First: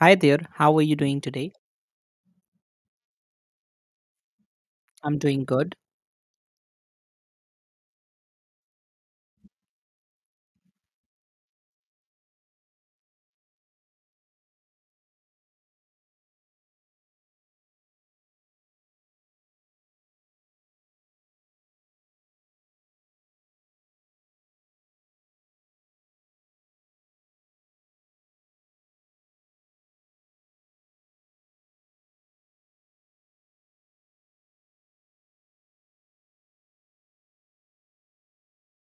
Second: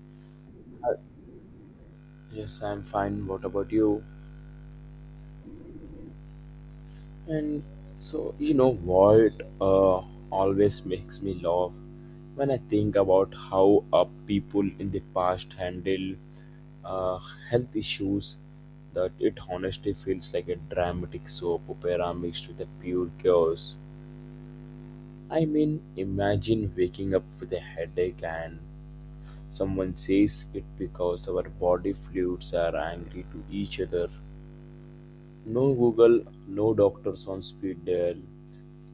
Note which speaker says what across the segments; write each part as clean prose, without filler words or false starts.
Speaker 1: Hi there, how are you doing today?
Speaker 2: Yes, I'm fine. What about you?
Speaker 1: I'm doing good.
Speaker 2: And so, you know what uh, always makes me laugh when I think about how people in the past handle uh, health issues that it honestly feels like a dramatic soap opera mixed with a pure chaos. I mean, imagine waking up with a headache and someone says it because our body fluids are angry to each other. No Google, no doctors on speed dial,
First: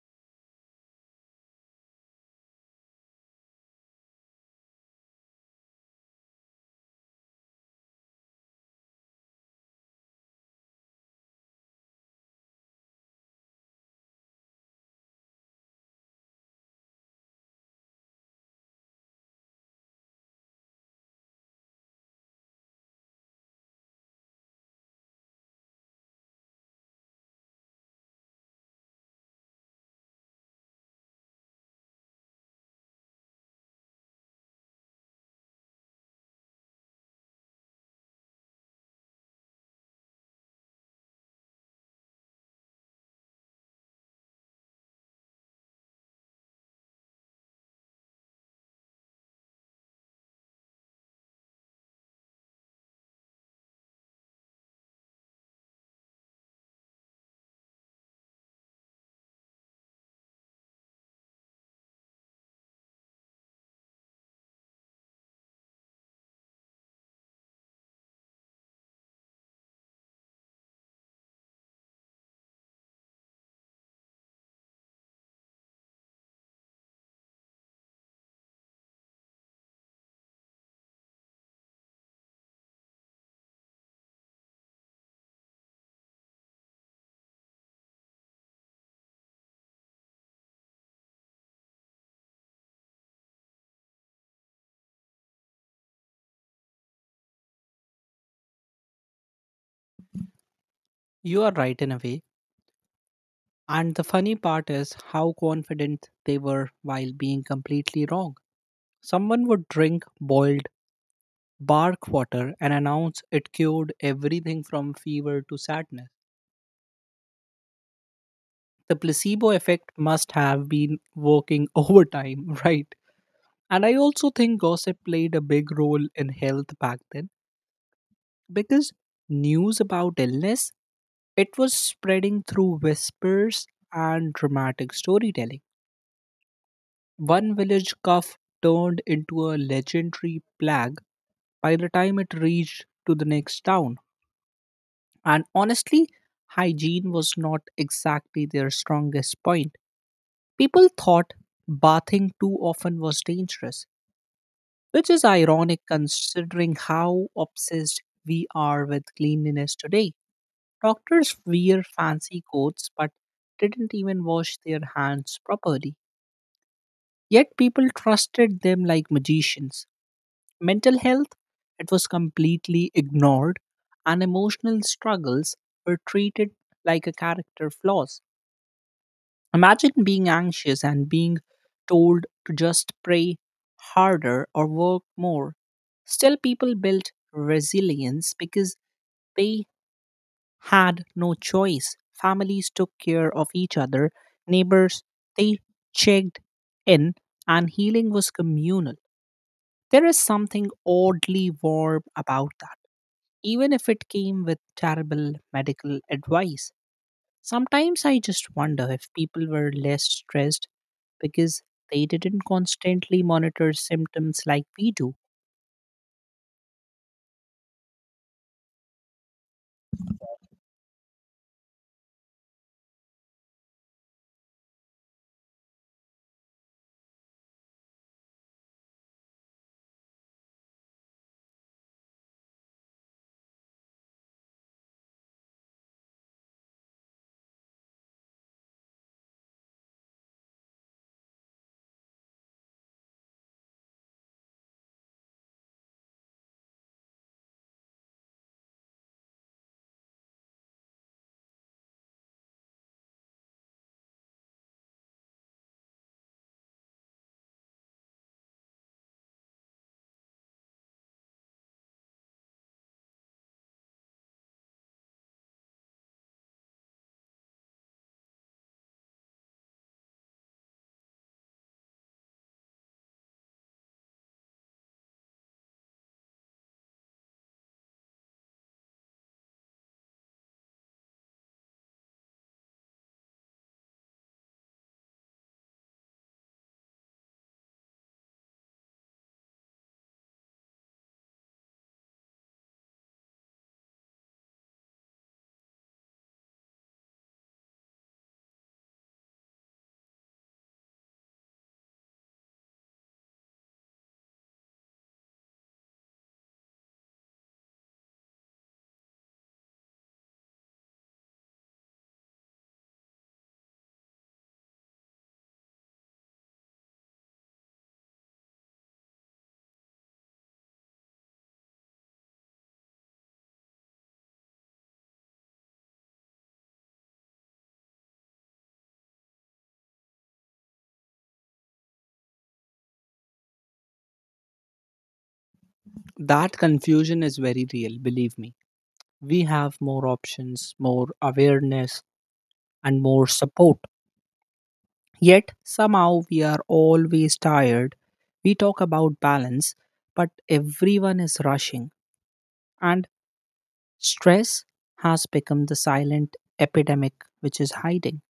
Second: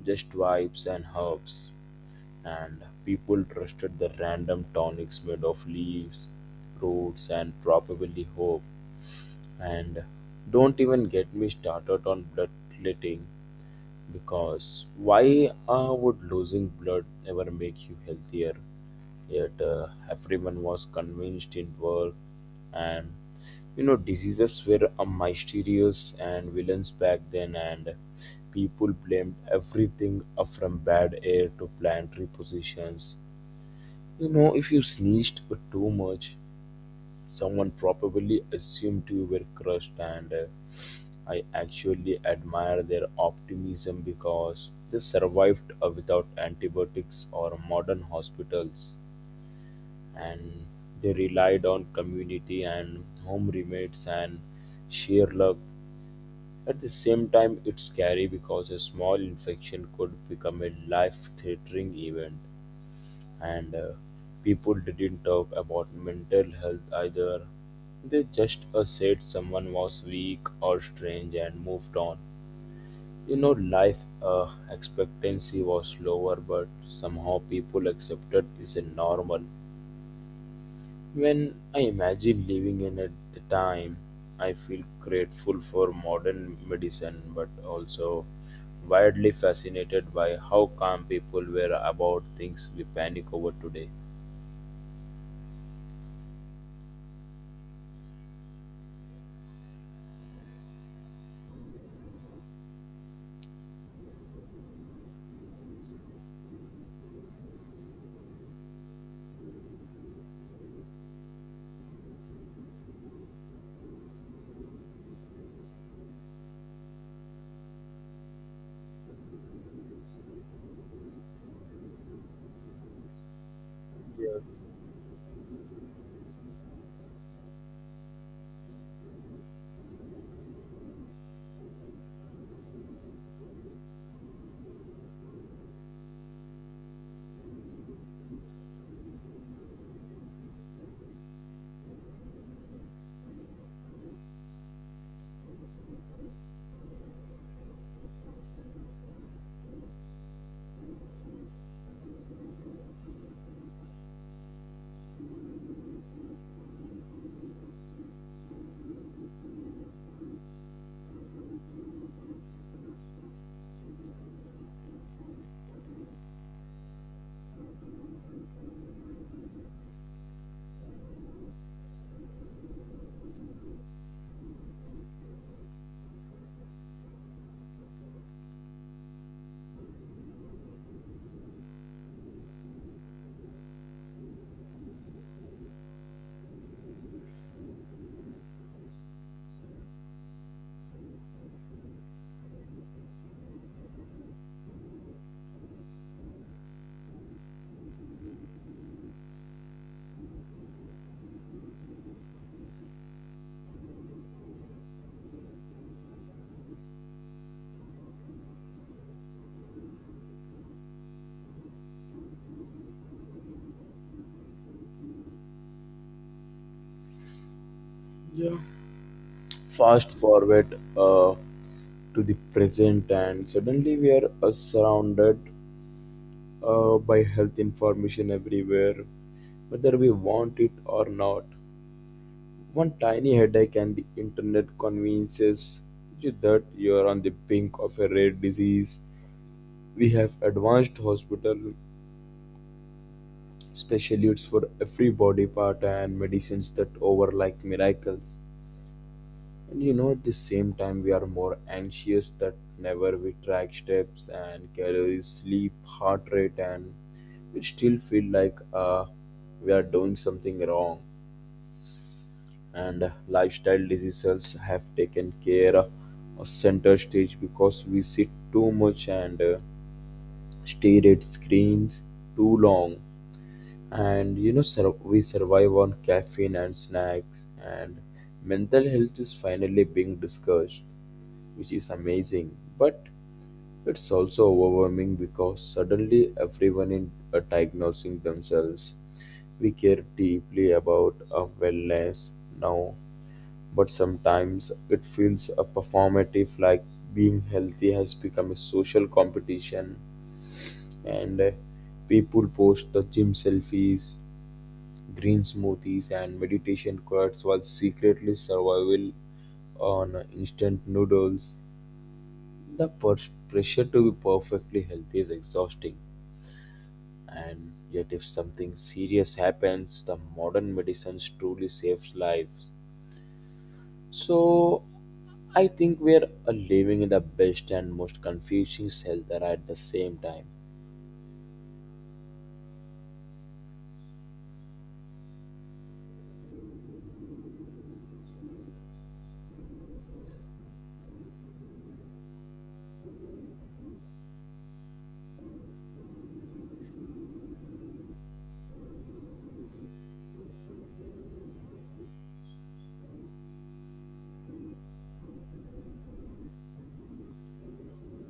Speaker 2: just vibes and herbs. And people trusted the random tonics made of leaves, roots, and probably hope. And don't even get me started on blood clotting. Because why would losing blood ever make you healthier? Yet everyone was convinced it worked, and you know diseases were mysterious and villains back then, and people blamed everything from bad air to planetary positions. You know, if you sneezed too much, someone probably assumed you were crushed and. I actually admire their optimism because they survived without antibiotics or modern hospitals, and they relied on community and home remedies and sheer luck. At the same time, it's scary because a small infection could become a life threatening event, and people didn't talk about mental health either. They just said someone was weak or strange and moved on. You know, life expectancy was lower, but somehow people accepted is a normal. When I imagine living in at the time, I feel grateful for modern medicine, but also widely fascinated by how calm people were about things we panic over today.
Speaker 1: You are right in a way. And the funny part is how confident they were while being completely wrong. Someone would drink boiled bark water and announce it cured everything from fever to sadness. The placebo effect must have been working overtime, right? And I also
Speaker 2: Yes.
Speaker 1: think gossip played a big role in health back then because news about illness It was spreading through whispers and dramatic storytelling. One village cough turned into a legendary plague by the time it reached to the next town. And honestly, hygiene was not exactly their strongest point. People thought bathing too often was dangerous, which is ironic considering how obsessed we are with cleanliness today. Doctors wear fancy coats but didn't even wash their hands properly. Yet people trusted them like magicians. Mental health, it was completely ignored, and emotional struggles were treated like a character flaws. Imagine being anxious and being told to just pray harder or work more. Still, people built resilience because they had no choice. Families took care of each other, neighbors, they checked in, and healing was communal. There is something oddly warm about that, even if it came with terrible medical advice. Sometimes I just wonder if people were less stressed because they didn't constantly monitor symptoms like we do.
Speaker 2: Yeah. Fast forward to the present, and suddenly we are surrounded by health information everywhere, whether we want it or not. One tiny headache and the internet convinces you that you are on the brink of a rare disease. We have advanced hospital specialists for every body part and medicines that over like miracles. And you know, at the same time, we are more anxious that never we track steps and calories, sleep, heart rate, and we still feel like we are doing something wrong. And lifestyle diseases have taken care of a center stage because we sit too much and stare at screens too long. And you know, we survive on caffeine and snacks, and mental health is finally being discussed, which is amazing, but it's also overwhelming because suddenly everyone is diagnosing themselves. We care deeply about our wellness now, but sometimes it feels a performative like being healthy has become a social competition and people post the gym selfies, green smoothies and meditation quotes while secretly survival on instant noodles. The pressure to be perfectly healthy is exhausting, and yet, if something serious happens, the modern medicines truly saves lives. So, I think we are living in the best and most confusing shelter at the same time.
Speaker 1: That confusion is very real, believe me. We have more options, more awareness, and more support. Yet somehow we are always tired. We talk about balance, but everyone is rushing, and stress has become the silent epidemic which is hiding.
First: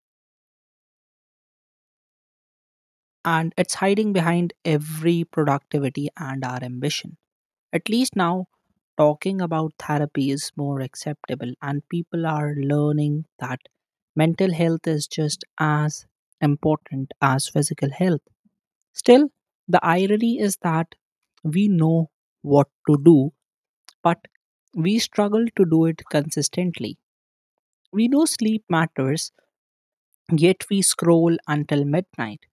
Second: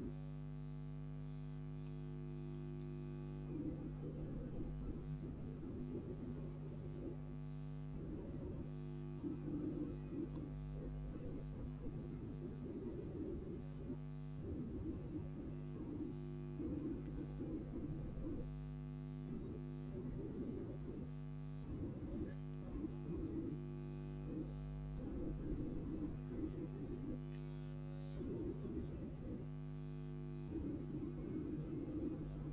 Speaker 1: And it's hiding behind every productivity and our ambition. At least now, talking about therapy is more acceptable, and people are learning that mental health is just as important as physical health. Still, the irony is that we know what to do, but we struggle to do it consistently. We know sleep matters, yet we scroll until midnight.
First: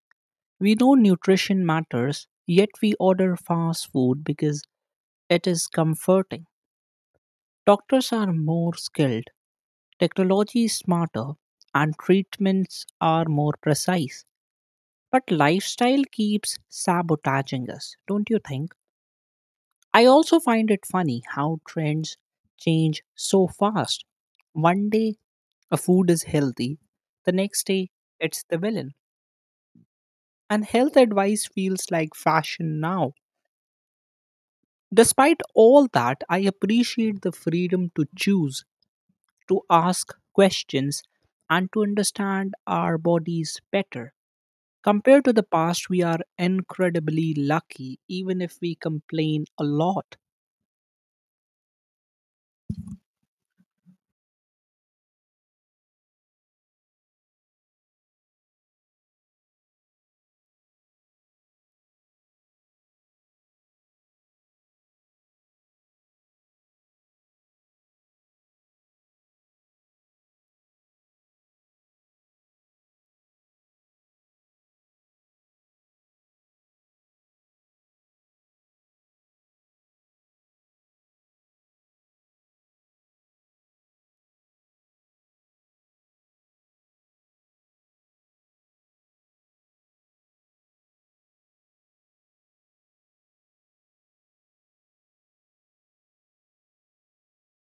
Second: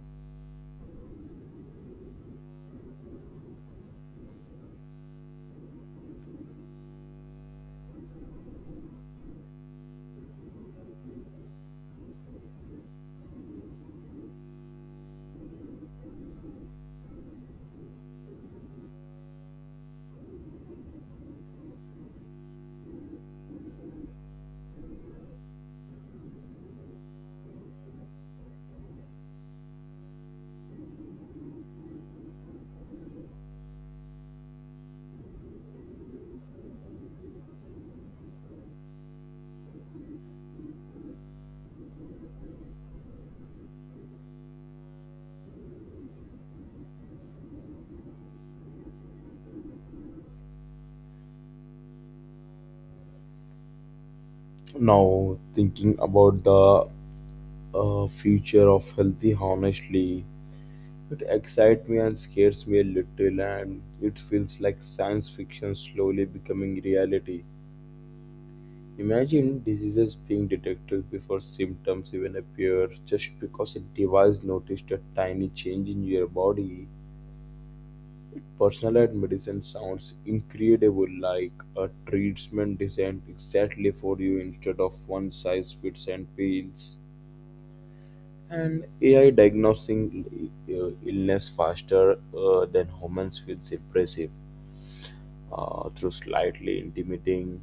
Speaker 1: We know nutrition matters, yet we order fast food because it is comforting. Doctors are more skilled, technology is smarter, and treatments are more precise. But lifestyle keeps sabotaging us, don't you think? I also find it funny how trends change so fast. One day a food is healthy, the next day it's the villain. And health advice feels like fashion now. Despite all that, I appreciate the freedom to choose, to ask questions, and to understand our bodies better. Compared to the past, we are incredibly lucky, even if we complain a lot.
Speaker 2: Now, thinking about the future of healthy, honestly, it excites me and scares me a little, and it feels like science fiction slowly becoming reality. Imagine diseases being detected before symptoms even appear just because a device noticed a tiny change in your body. Personalized medicine sounds incredible like a treatment designed exactly for you instead of one size fits and pills. And AI diagnosing illness faster than humans feels impressive, through slightly intimidating.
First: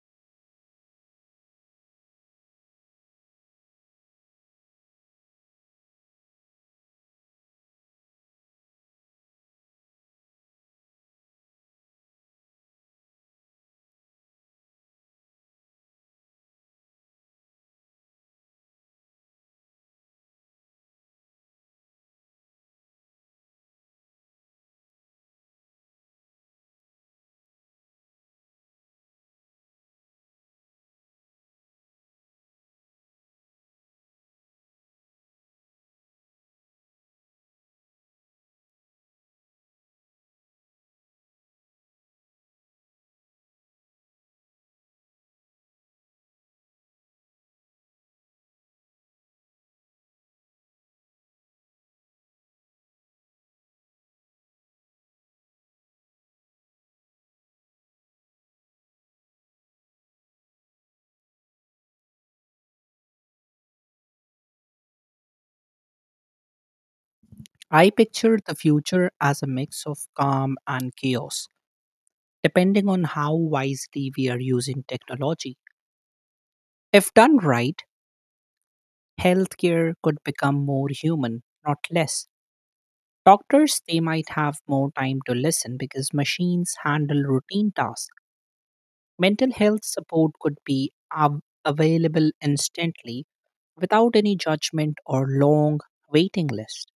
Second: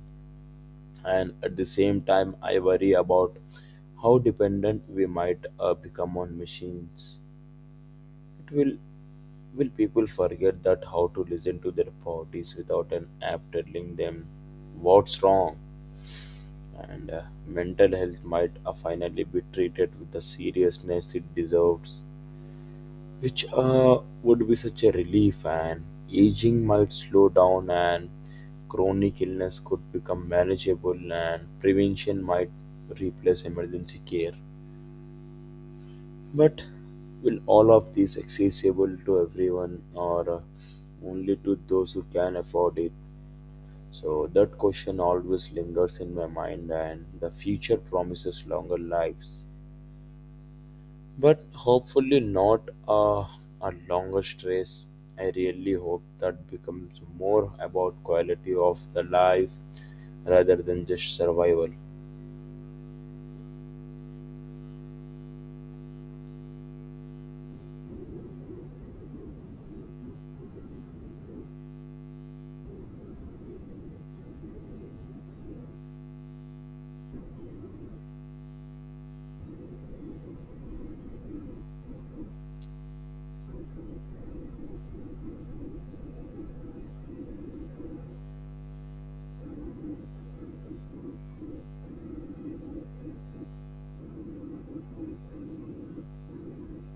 Speaker 2: And at the same time, I worry about how dependent we might become on machines. It Will people forget that how to listen to their bodies without an app telling them what's wrong? And mental health might finally be treated with the seriousness it deserves, which would be such a relief. And aging might slow down, and chronic illness could become manageable, and prevention might replace emergency care. But will all of these accessible to everyone, or only to those who can afford it? So that question always lingers in my mind, and the future promises longer lives. But hopefully not a longer stress. I really hope that becomes more about quality of the life rather than just survival.
Speaker 1: I picture the future as a mix of calm and chaos, depending on how wisely we are using technology. If done right, healthcare could become more human, not less. Doctors, they might have more time to listen because machines handle routine tasks. Mental health support could be available instantly without any judgment or long waiting list.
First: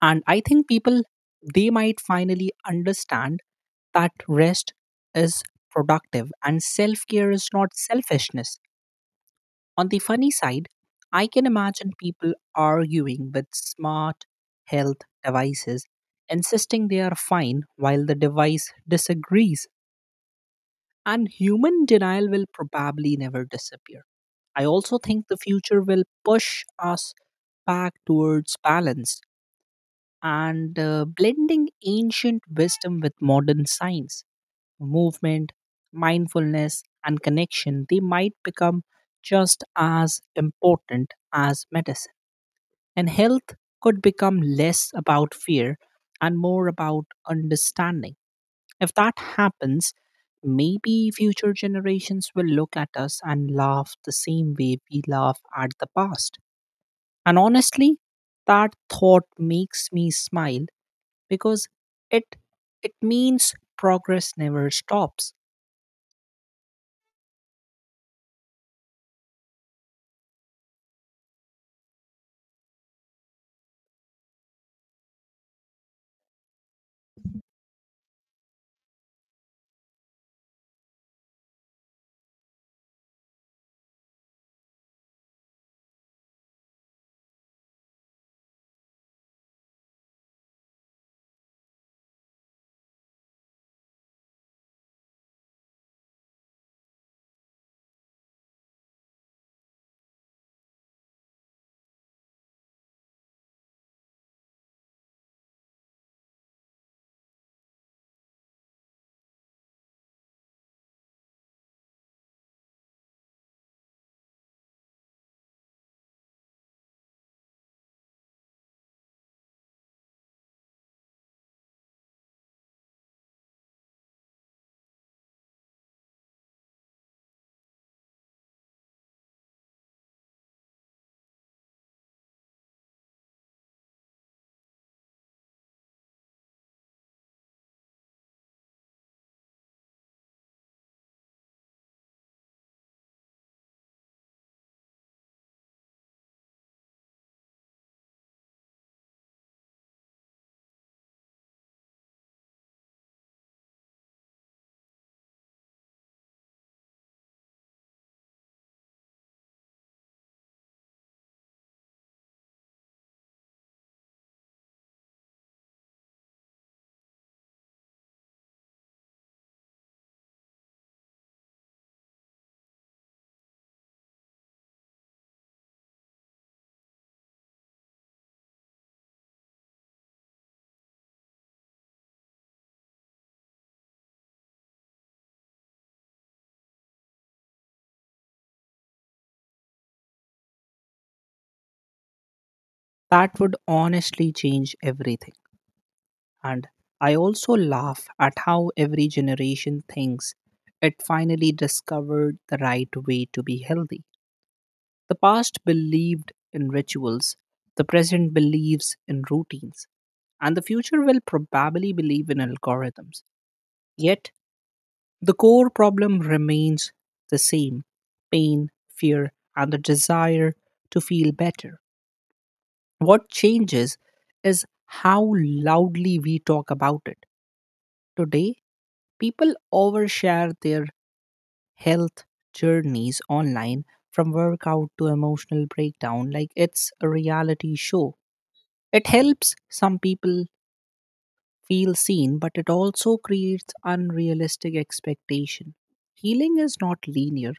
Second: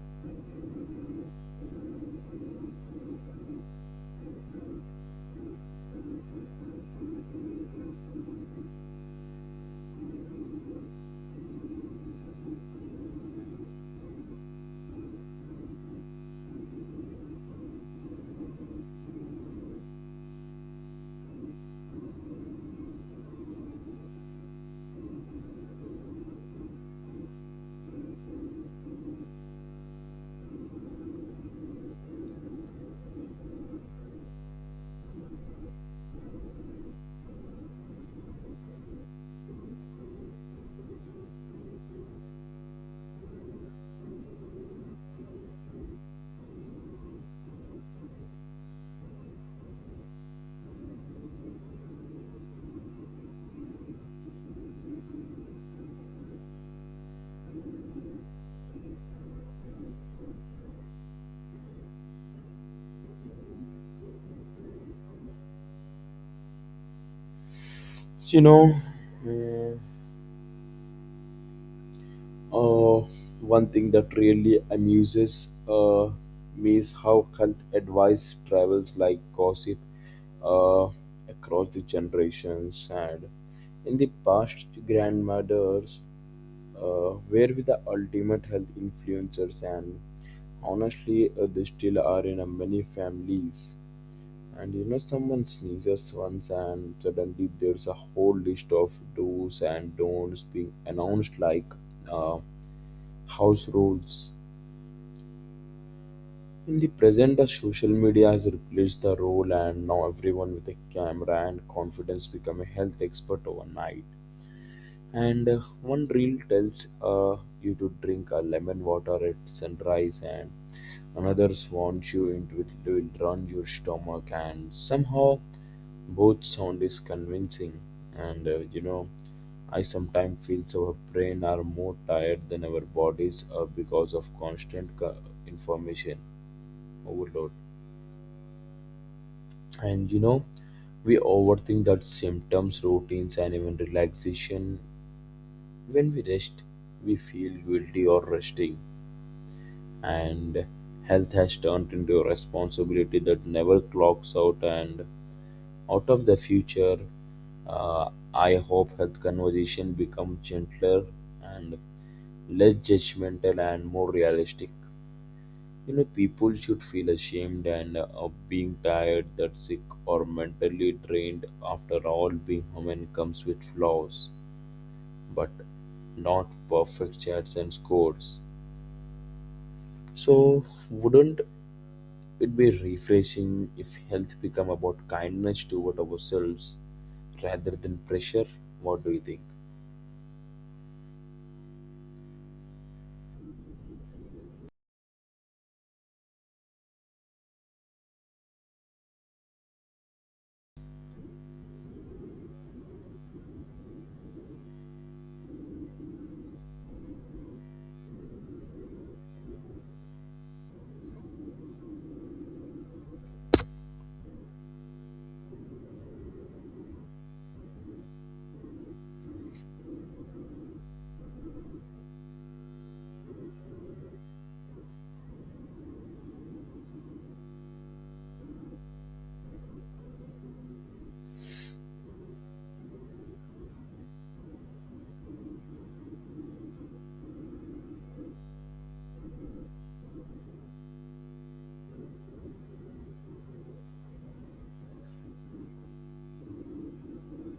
Speaker 1: And I think people they might finally understand that rest is productive and self-care is not selfishness. On the funny side, I can imagine people arguing with smart health devices, insisting they are fine while the device disagrees, and human denial will probably never disappear. I also think the future will push us back towards balance and blending ancient wisdom with modern science, movement, mindfulness, and connection, they might become just as important as medicine. And health could become less about fear and more about understanding. If that happens, maybe future generations will look at us and laugh the same way we laugh at the past. And honestly, that thought makes me smile because it it means progress never stops.
Speaker 2: You know, mm, Uh, One thing that really amuses me is how health advice travels like gossip uh, across the generations. And in the past, grandmothers were with the ultimate health influencers, and honestly, they still are in many families. And you know, someone sneezes once, and suddenly there's a whole list of do's and don'ts being announced, like. Uh, house rules. In the present, the social media has replaced the role, and now everyone with a camera and confidence become a health expert overnight. And one reel tells you to drink a lemon water at sunrise, and another swans you into it to it runs your stomach, and somehow both sound is convincing. And you know, I sometimes feel so our brain are more tired than our bodies because of constant information overload. And you know, we overthink that symptoms, routines, and even relaxation. When we rest, we feel guilty or resting. And health has turned into a responsibility that never clocks out. And out of the future, I hope health conversation become gentler and less judgmental and more realistic. You know, people should feel ashamed and of being tired that sick or mentally drained. After all, being human comes with flaws, but not perfect chats and scores. So wouldn't it'd be refreshing if health become about kindness toward ourselves rather than pressure. What do you think?
Speaker 1: That would honestly change everything. And I also laugh at how every generation thinks it finally discovered the right way to be healthy. The past believed in rituals, the present believes in routines, and the future will probably believe in algorithms. Yet the core problem remains the same: pain, fear, and the desire to feel better. What changes is how loudly we talk about it. Today, people overshare their health journeys online, from workout to emotional breakdown, like it's a reality show. It helps some people feel seen, but it also creates unrealistic expectation. Healing is not linear,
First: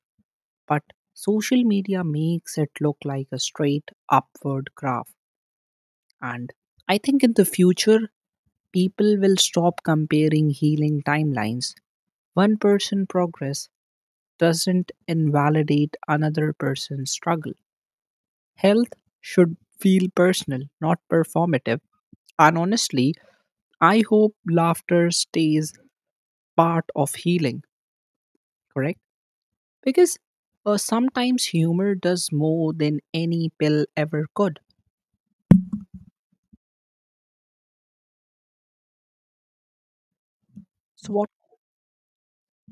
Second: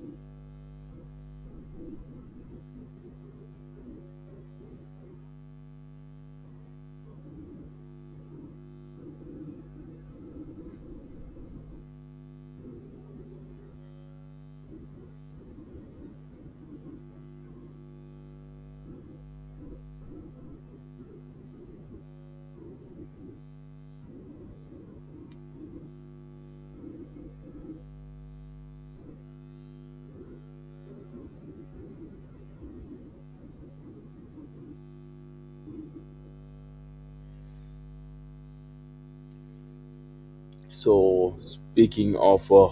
Speaker 1: but social media makes it look like a straight upward graph. And I think in the future, people will stop comparing healing timelines. One person progress doesn't invalidate another person's struggle. Health should feel personal, not performative. And honestly, I hope laughter stays part of healing, correct? Because sometimes humor does more than any pill ever could. So, what
Speaker 2: So, speaking of uh,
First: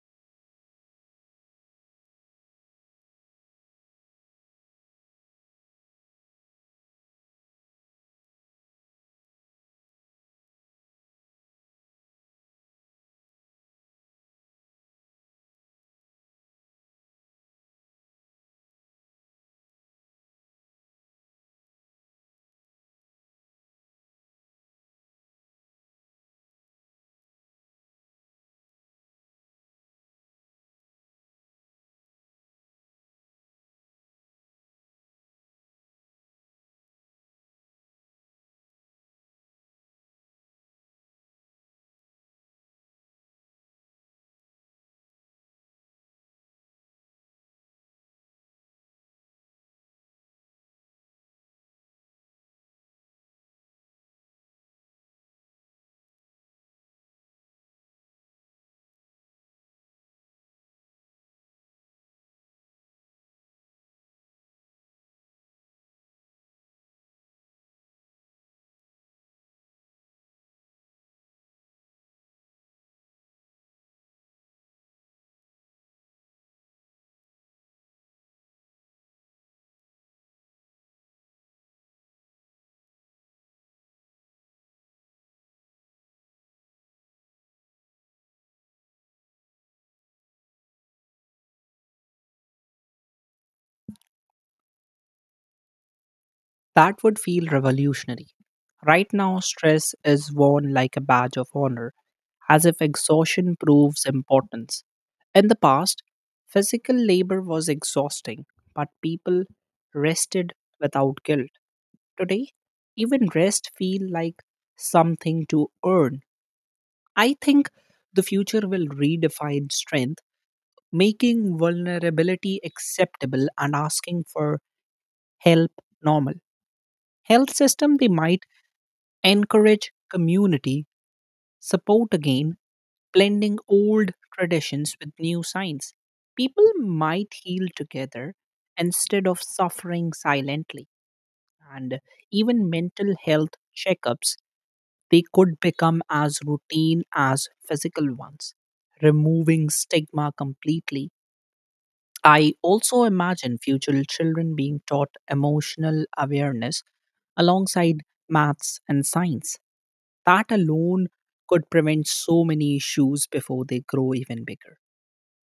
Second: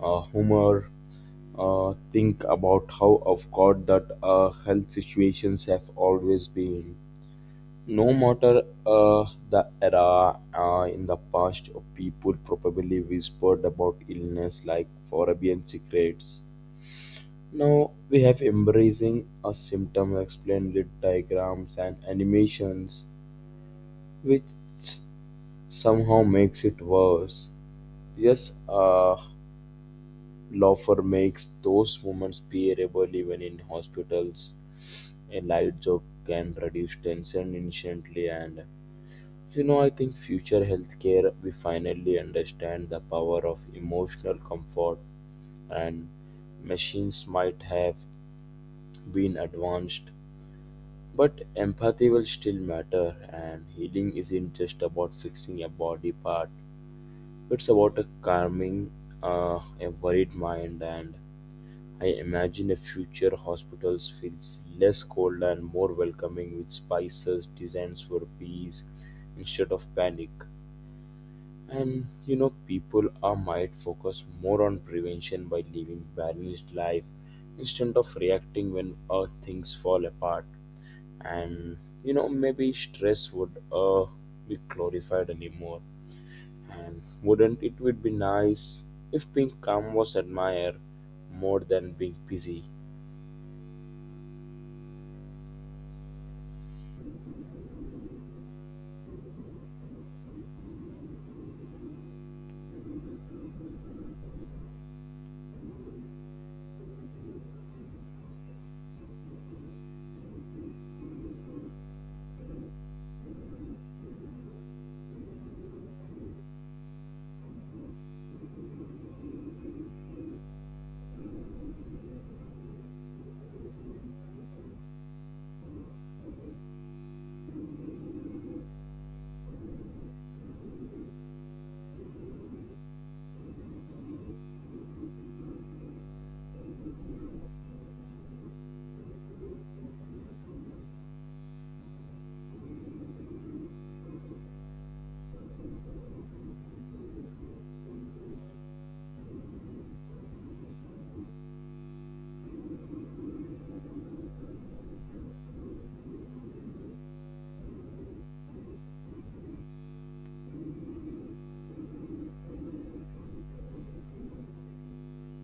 Speaker 2: uh, humor, think about how of awkward that health situations have always been. No matter the era, in the past, people probably whispered about illness like Forabian secrets. Now we have embracing a symptom explained with diagrams and animations, which somehow makes it worse. Yes, laughter makes those moments bearable even in hospitals. A light joke can reduce tension instantly, and you know, I think future healthcare we finally understand the power of emotional comfort, and machines might have been advanced. But empathy will still matter, and healing isn't just about fixing a body part. It's about a calming, a worried mind, and I imagine a future hospitals feels less cold and more welcoming with spices designed for peace instead of panic. And you know, people are might focus more on prevention by living balanced life instead of reacting when things fall apart. And you know, maybe stress would be glorified anymore. And wouldn't it would be nice if being calm was admired more than being busy.
Speaker 1: That would feel revolutionary. Right now, stress is worn like a badge of honor, as if exhaustion proves importance. In the past, physical labor was exhausting, but people rested without guilt. Today, even rest feels like something to earn. I think the future will redefine strength, making vulnerability acceptable and asking for help normal. Health system they might encourage community support again, blending old traditions with new science. People might heal together instead of suffering silently, and even mental health checkups they could become as routine as physical ones, removing stigma completely. I also imagine future children being taught emotional awareness alongside maths and science. That alone could prevent so many issues before they grow even bigger.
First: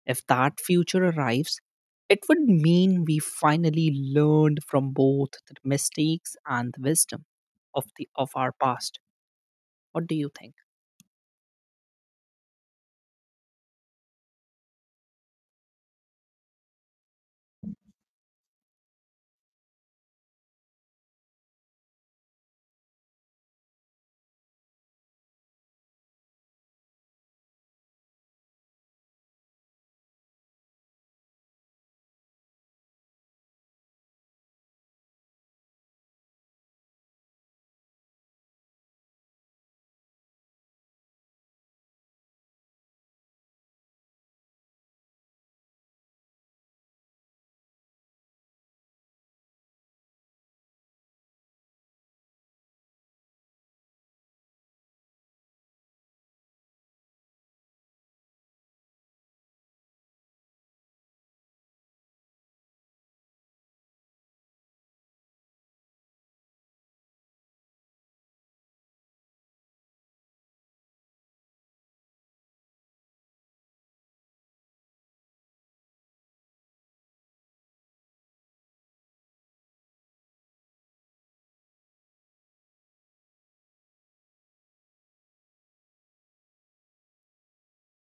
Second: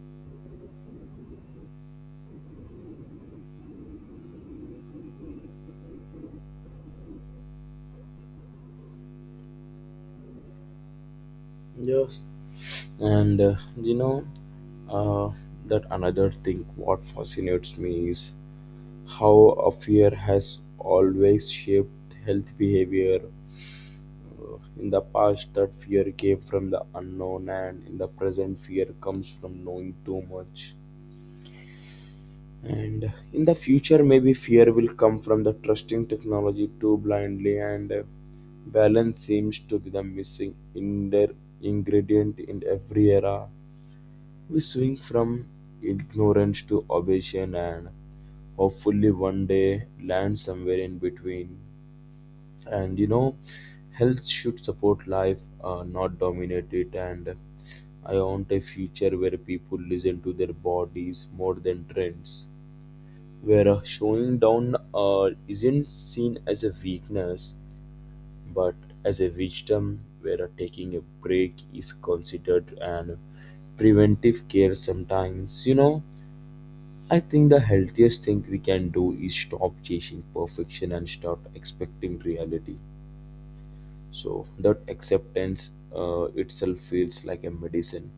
Speaker 1: If that future arrives, it would mean we finally learned from both the mistakes and the wisdom of the of our past. What do you think?
Speaker 2: Yes. And you know, uh, that another thing what fascinates me is how a fear has always shaped health behavior. In the past that fear came from the unknown, and in the present fear comes from knowing too much. And in the future, maybe fear will come from the trusting technology too blindly, and balance seems to be the missing in their ingredient in every era. We swing from ignorance to obsession, and hopefully, one day, land somewhere in between. And you know, health should support life, not dominate it. And I want a future where people listen to their bodies more than trends, where showing down isn't seen as a weakness but as a wisdom, where taking a break is considered an preventive care sometimes. You know, I think the healthiest thing we can do is stop chasing perfection and start expecting reality, so that acceptance itself feels like a medicine.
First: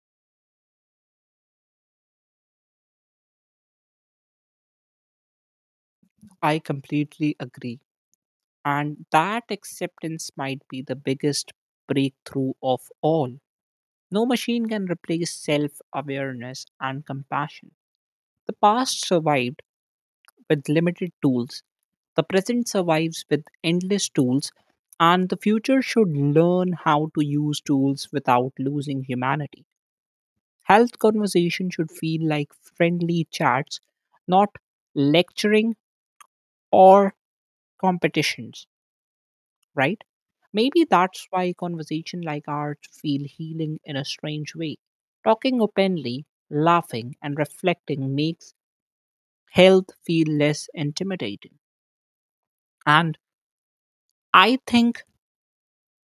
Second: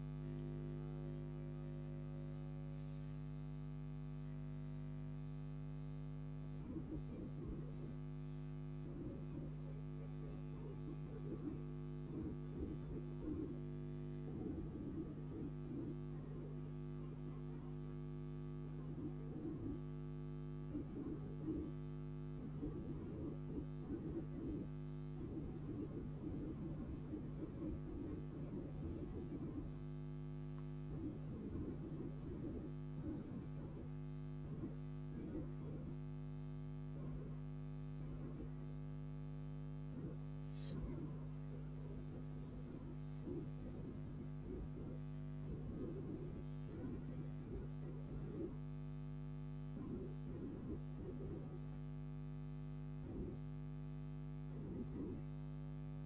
Speaker 1: I completely agree. And that acceptance might be the biggest breakthrough of all. No machine can replace self awareness and compassion. The past survived with limited tools. The present survives with endless tools, and the future should learn how to use tools without losing humanity. Health conversation should feel like friendly chats, not lecturing or competitions, right? Maybe that's why conversation like ours feel healing in a strange way. Talking openly, laughing, and reflecting makes health feel less intimidating. And I think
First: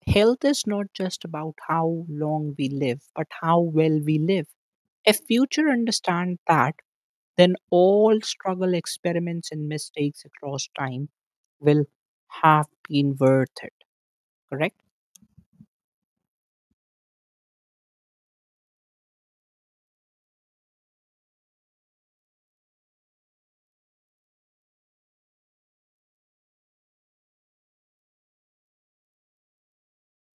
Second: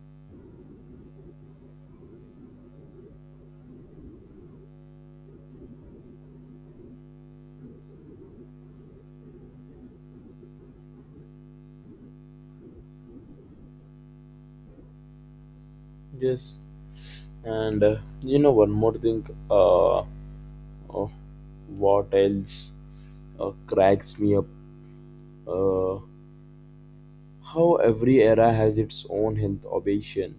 Speaker 1: health is not just about how long we live, but how well we live. If future understand that, then all struggle, experiments, and mistakes across time will have been worth it. Correct?
Speaker 2: Yes, and you know, one more thing, uh, of what else cracks me up uh, how every era has its own health obsession,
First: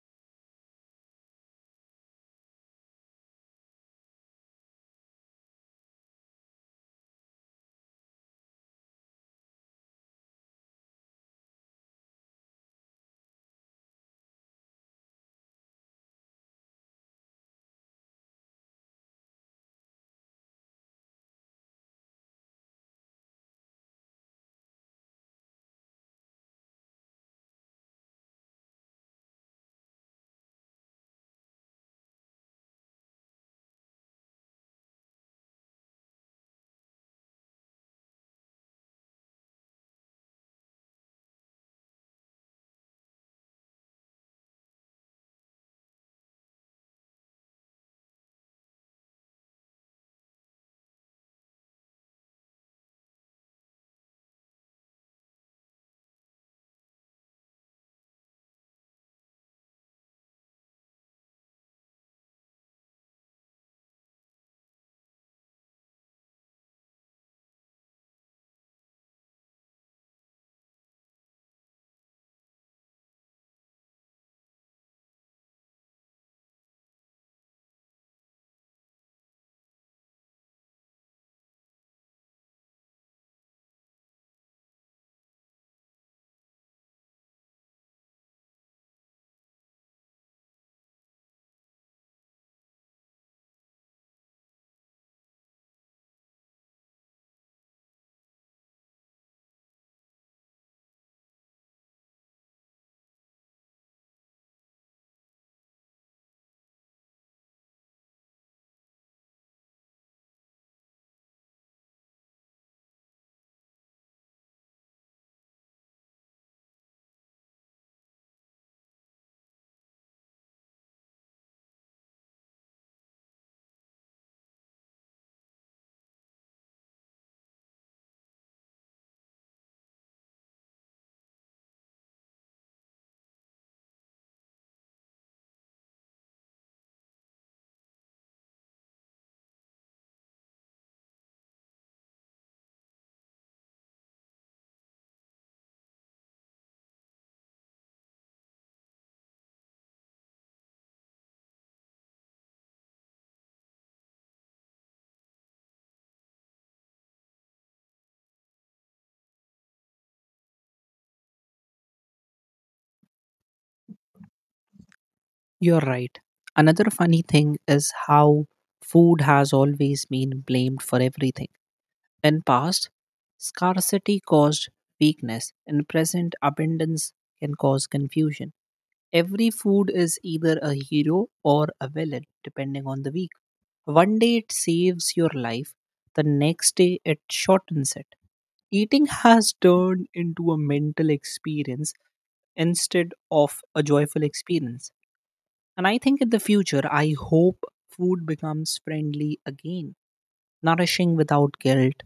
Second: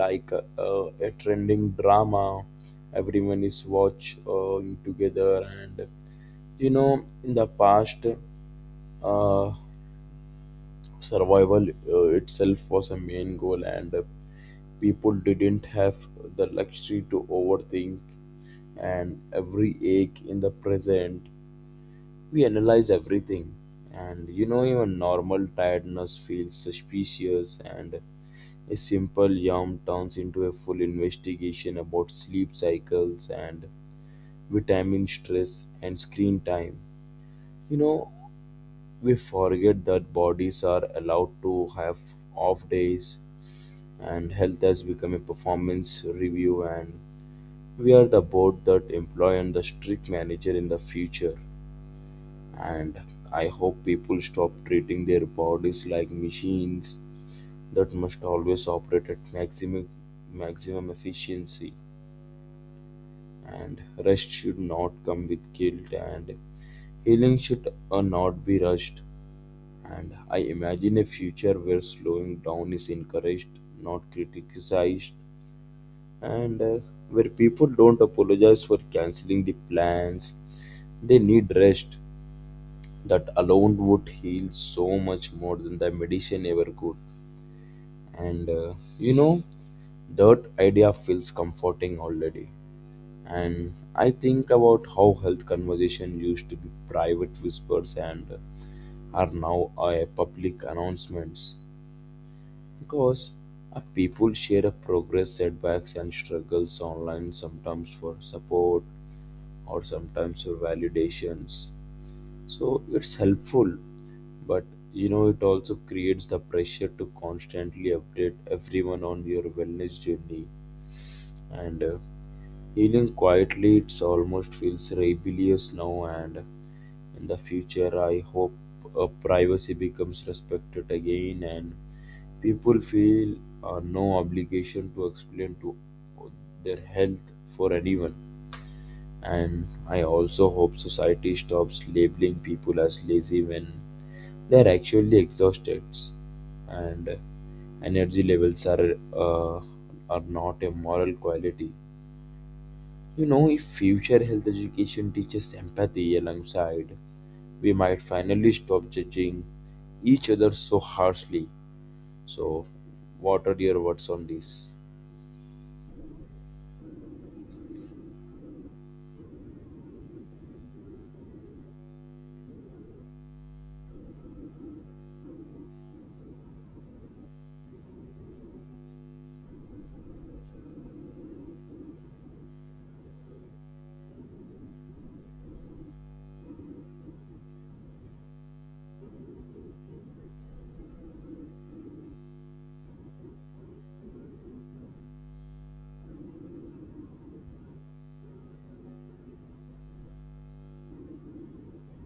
Speaker 2: like a trending drama everyone is watching together. And you know, in the past, uh, survival itself was a main goal, and people didn't have the luxury to overthink and every ache in the present. We analyze everything, and you know, even normal tiredness feels suspicious, and a simple yawn turns into a full investigation about sleep cycles and vitamin stress and screen time. You know, we forget that bodies are allowed to have off days, and health has become a performance review, and we are the board that employ and the strict manager in the future. And I hope people stop treating their bodies like machines that must always operate at maximum efficiency. And rest should not come with guilt, and healing should not be rushed. And I imagine a future where slowing down is encouraged, not criticized, and where people don't apologize for canceling the plans they need rest. That alone would heal so much more than the medicine ever could. And you know, that idea feels comforting already. And I think about how health conversation used to be private whispers and are now public announcements, because people share a progress setbacks and struggles online, sometimes for support or sometimes for validations. So it's helpful, but you know, it also creates the pressure to constantly update everyone on your wellness journey. And healing quietly it's almost feels rebellious now. And in the future, I hope privacy becomes respected again, and people feel no obligation to explain to their health for anyone. And I also hope society stops labeling people as lazy when they are actually exhausted, and energy levels are not a moral quality. You know, if future health education teaches empathy alongside, we might finally stop judging each other so harshly. So, what are your words on this?
Speaker 1: You're right. Another funny thing is how food has always been blamed for everything. In past, scarcity caused weakness. In present, abundance can cause confusion. Every food is either a hero or a villain, depending on the week. One day it saves your life, the next day it shortens it. Eating has turned into a mental experience instead of a joyful experience. And I think in the future, I hope food becomes friendly again, nourishing without guilt.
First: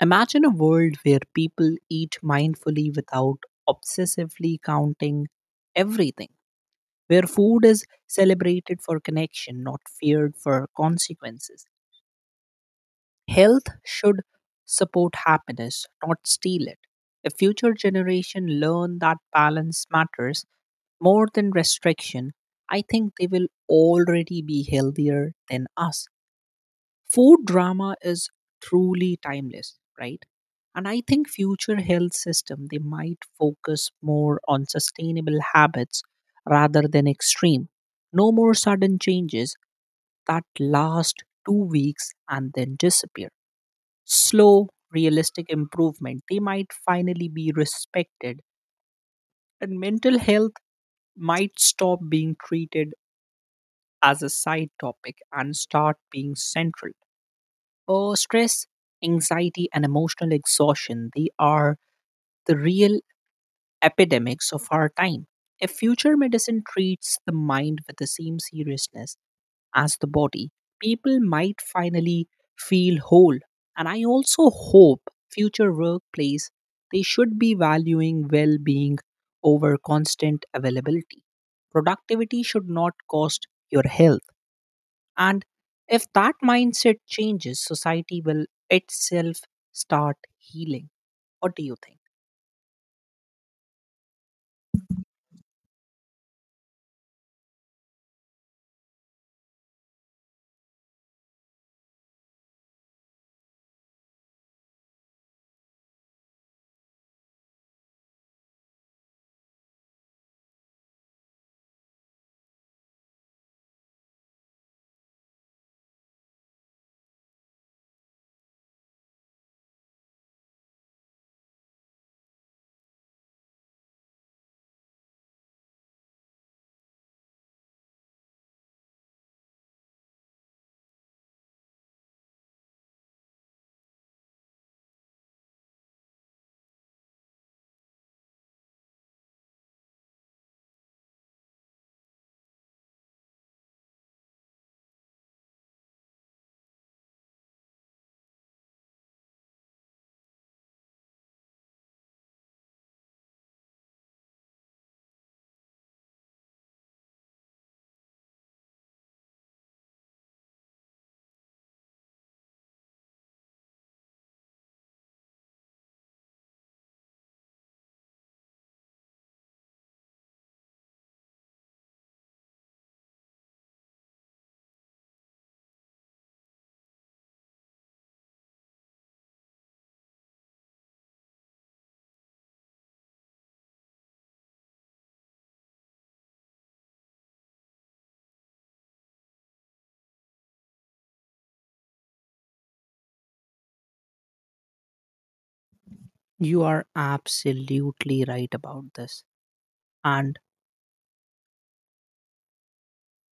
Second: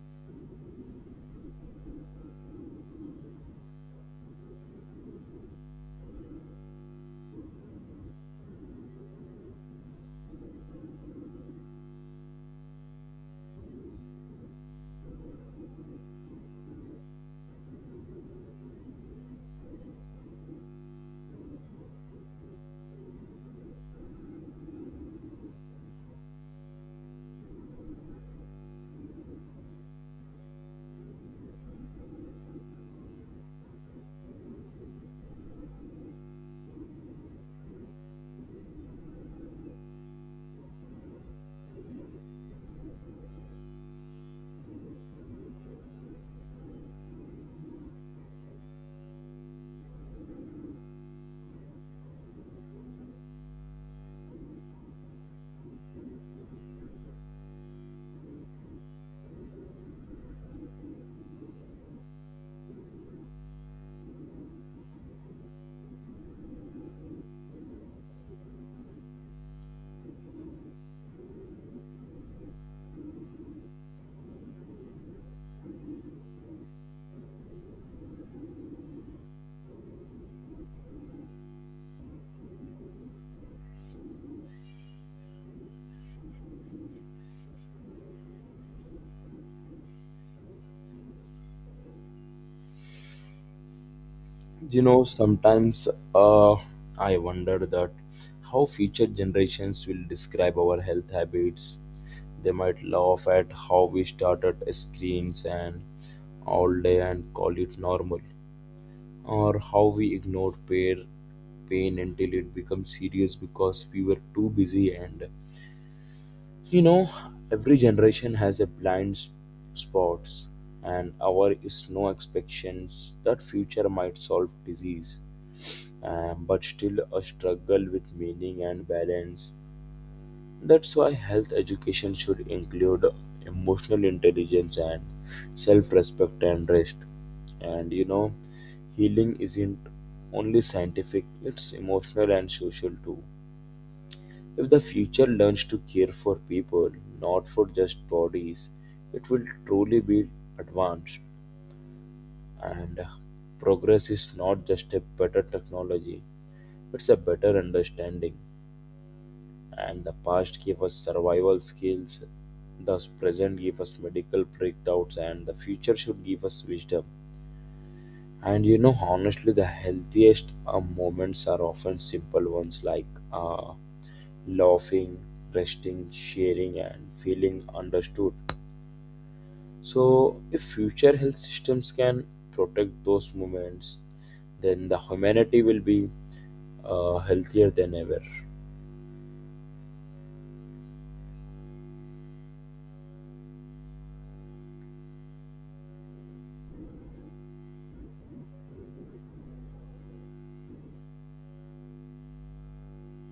Speaker 1: Imagine a world where people eat mindfully without obsessively counting everything, where food is celebrated for connection, not feared for consequences. Health should support happiness, not steal it. If future generation learn that balance matters more than restriction, I think they will already be healthier than us. Food drama is truly timeless, right? And I think future health system they might focus more on sustainable habits rather than extreme. No more sudden changes that last 2 weeks and then disappear. Slow realistic improvement they might finally be respected. And mental health might stop being treated as a side topic and start being central. Oh, stress, anxiety, and emotional exhaustion, they are the real epidemics of our time. If future medicine treats the mind with the same seriousness as the body, people might finally feel whole. And I also hope future workplace they should be valuing well-being over constant availability. Productivity should not cost your health. And if that mindset changes, society will itself start healing. What do you think?
Speaker 2: You know, sometimes, uh, I wonder that how future generations will describe our health habits. They might laugh at how we started screens and all day and call it normal, or how we ignored pain until it becomes serious because we were too busy. And you know, every generation has a blind spots, and our is no expectations that future might solve disease, but still a struggle with meaning and balance. That's why health education should include emotional intelligence and self respect and rest. And you know, healing isn't only scientific, it's emotional and social too. If the future learns to care for people, not for just bodies, it will truly be advanced. And progress is not just a better technology, it's a better understanding. And the past gave us survival skills, thus present gave us medical breakthroughs, and the future should give us wisdom. And you know, honestly, the healthiest moments are often simple ones, like uh, laughing, resting, sharing, and feeling understood. So if future health systems can protect those moments, then the humanity will be healthier than ever.
Speaker 1: You are absolutely right about this. And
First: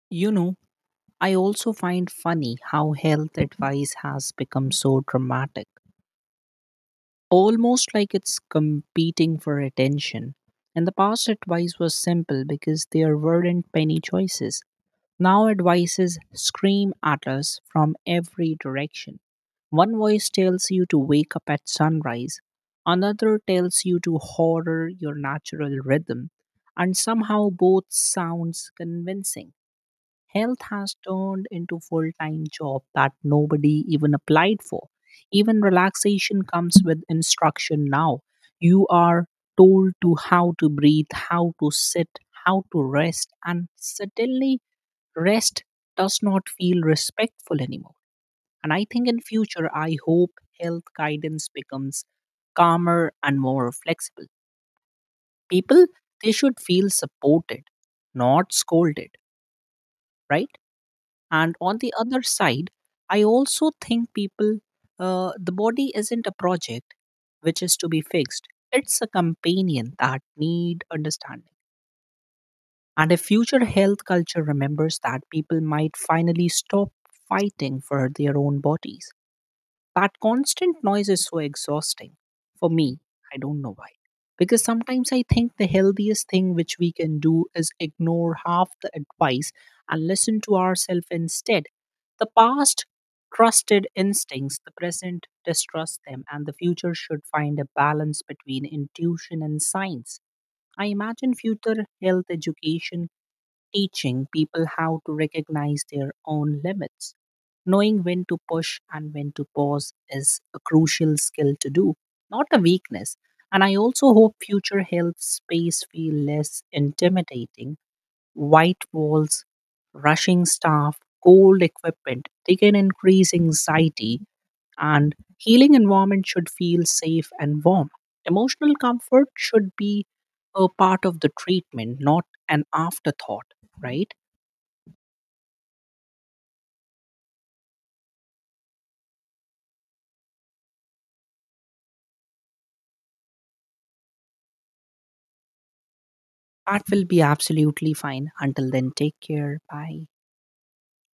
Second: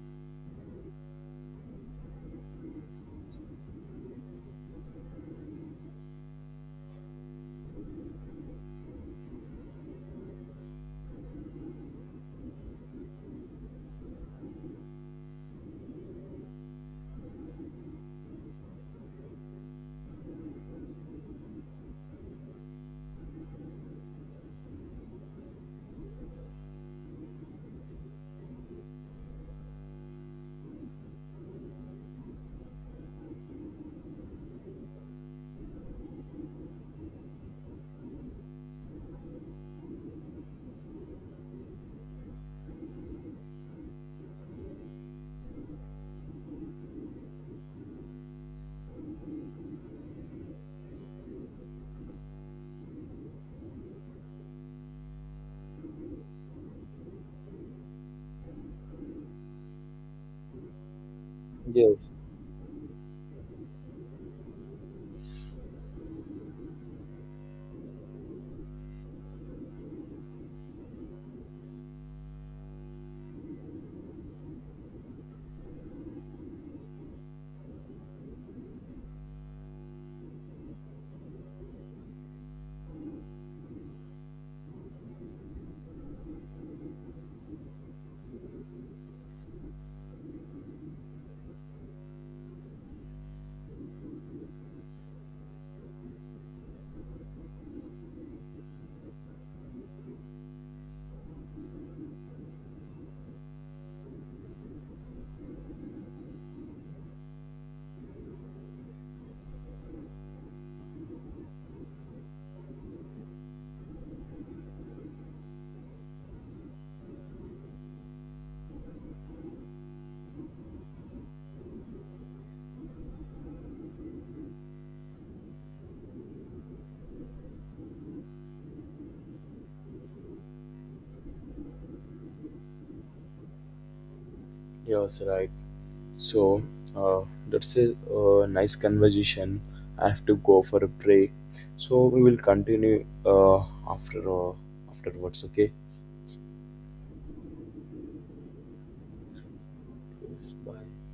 Speaker 1: you know, I also find funny how health advice has become so dramatic, almost like it's competing for attention. In the past, advice was simple because there weren't many choices. Now advices scream at us from every direction. One voice tells you to wake up at sunrise, another tells you to horror your natural rhythm, and somehow both sounds convincing. Health has turned into full-time job that nobody even applied for. Even relaxation comes with instruction now. You are told to how to breathe, how to sit, how to rest, and suddenly rest does not feel respectful anymore. And I think in future, I hope health guidance becomes calmer and more flexible. People, they should feel supported, not scolded, right? And on the
Speaker 2: Yes.
Speaker 1: other side, I also think people, the body isn't a project which is to be fixed. It's a companion that need understanding. And a future health culture remembers that people might finally stop fighting for their own bodies. That constant noise is so exhausting. For me, I don't know why. Because sometimes I think the healthiest thing which we can do is ignore half the advice and listen to ourselves instead. The past trusted instincts, the present distrusts them, and the future should find a balance between intuition and science. I imagine future health education teaching people how to recognize their own limits. Knowing when to push and when to pause is a crucial skill to do, not a weakness. And I also hope future health space feel less intimidating. White walls, rushing staff, cold equipment. They can increase anxiety, and healing environment should feel safe and warm. Emotional comfort should be a part of the treatment, not an afterthought, right?
Speaker 2: Yes, right. So uh, that's a nice conversation. I have to go for a break. So we will continue after uh, afterwards. Okay.
Speaker 1: That will be absolutely fine. Until then, take care. Bye.
Speaker 2: Bye.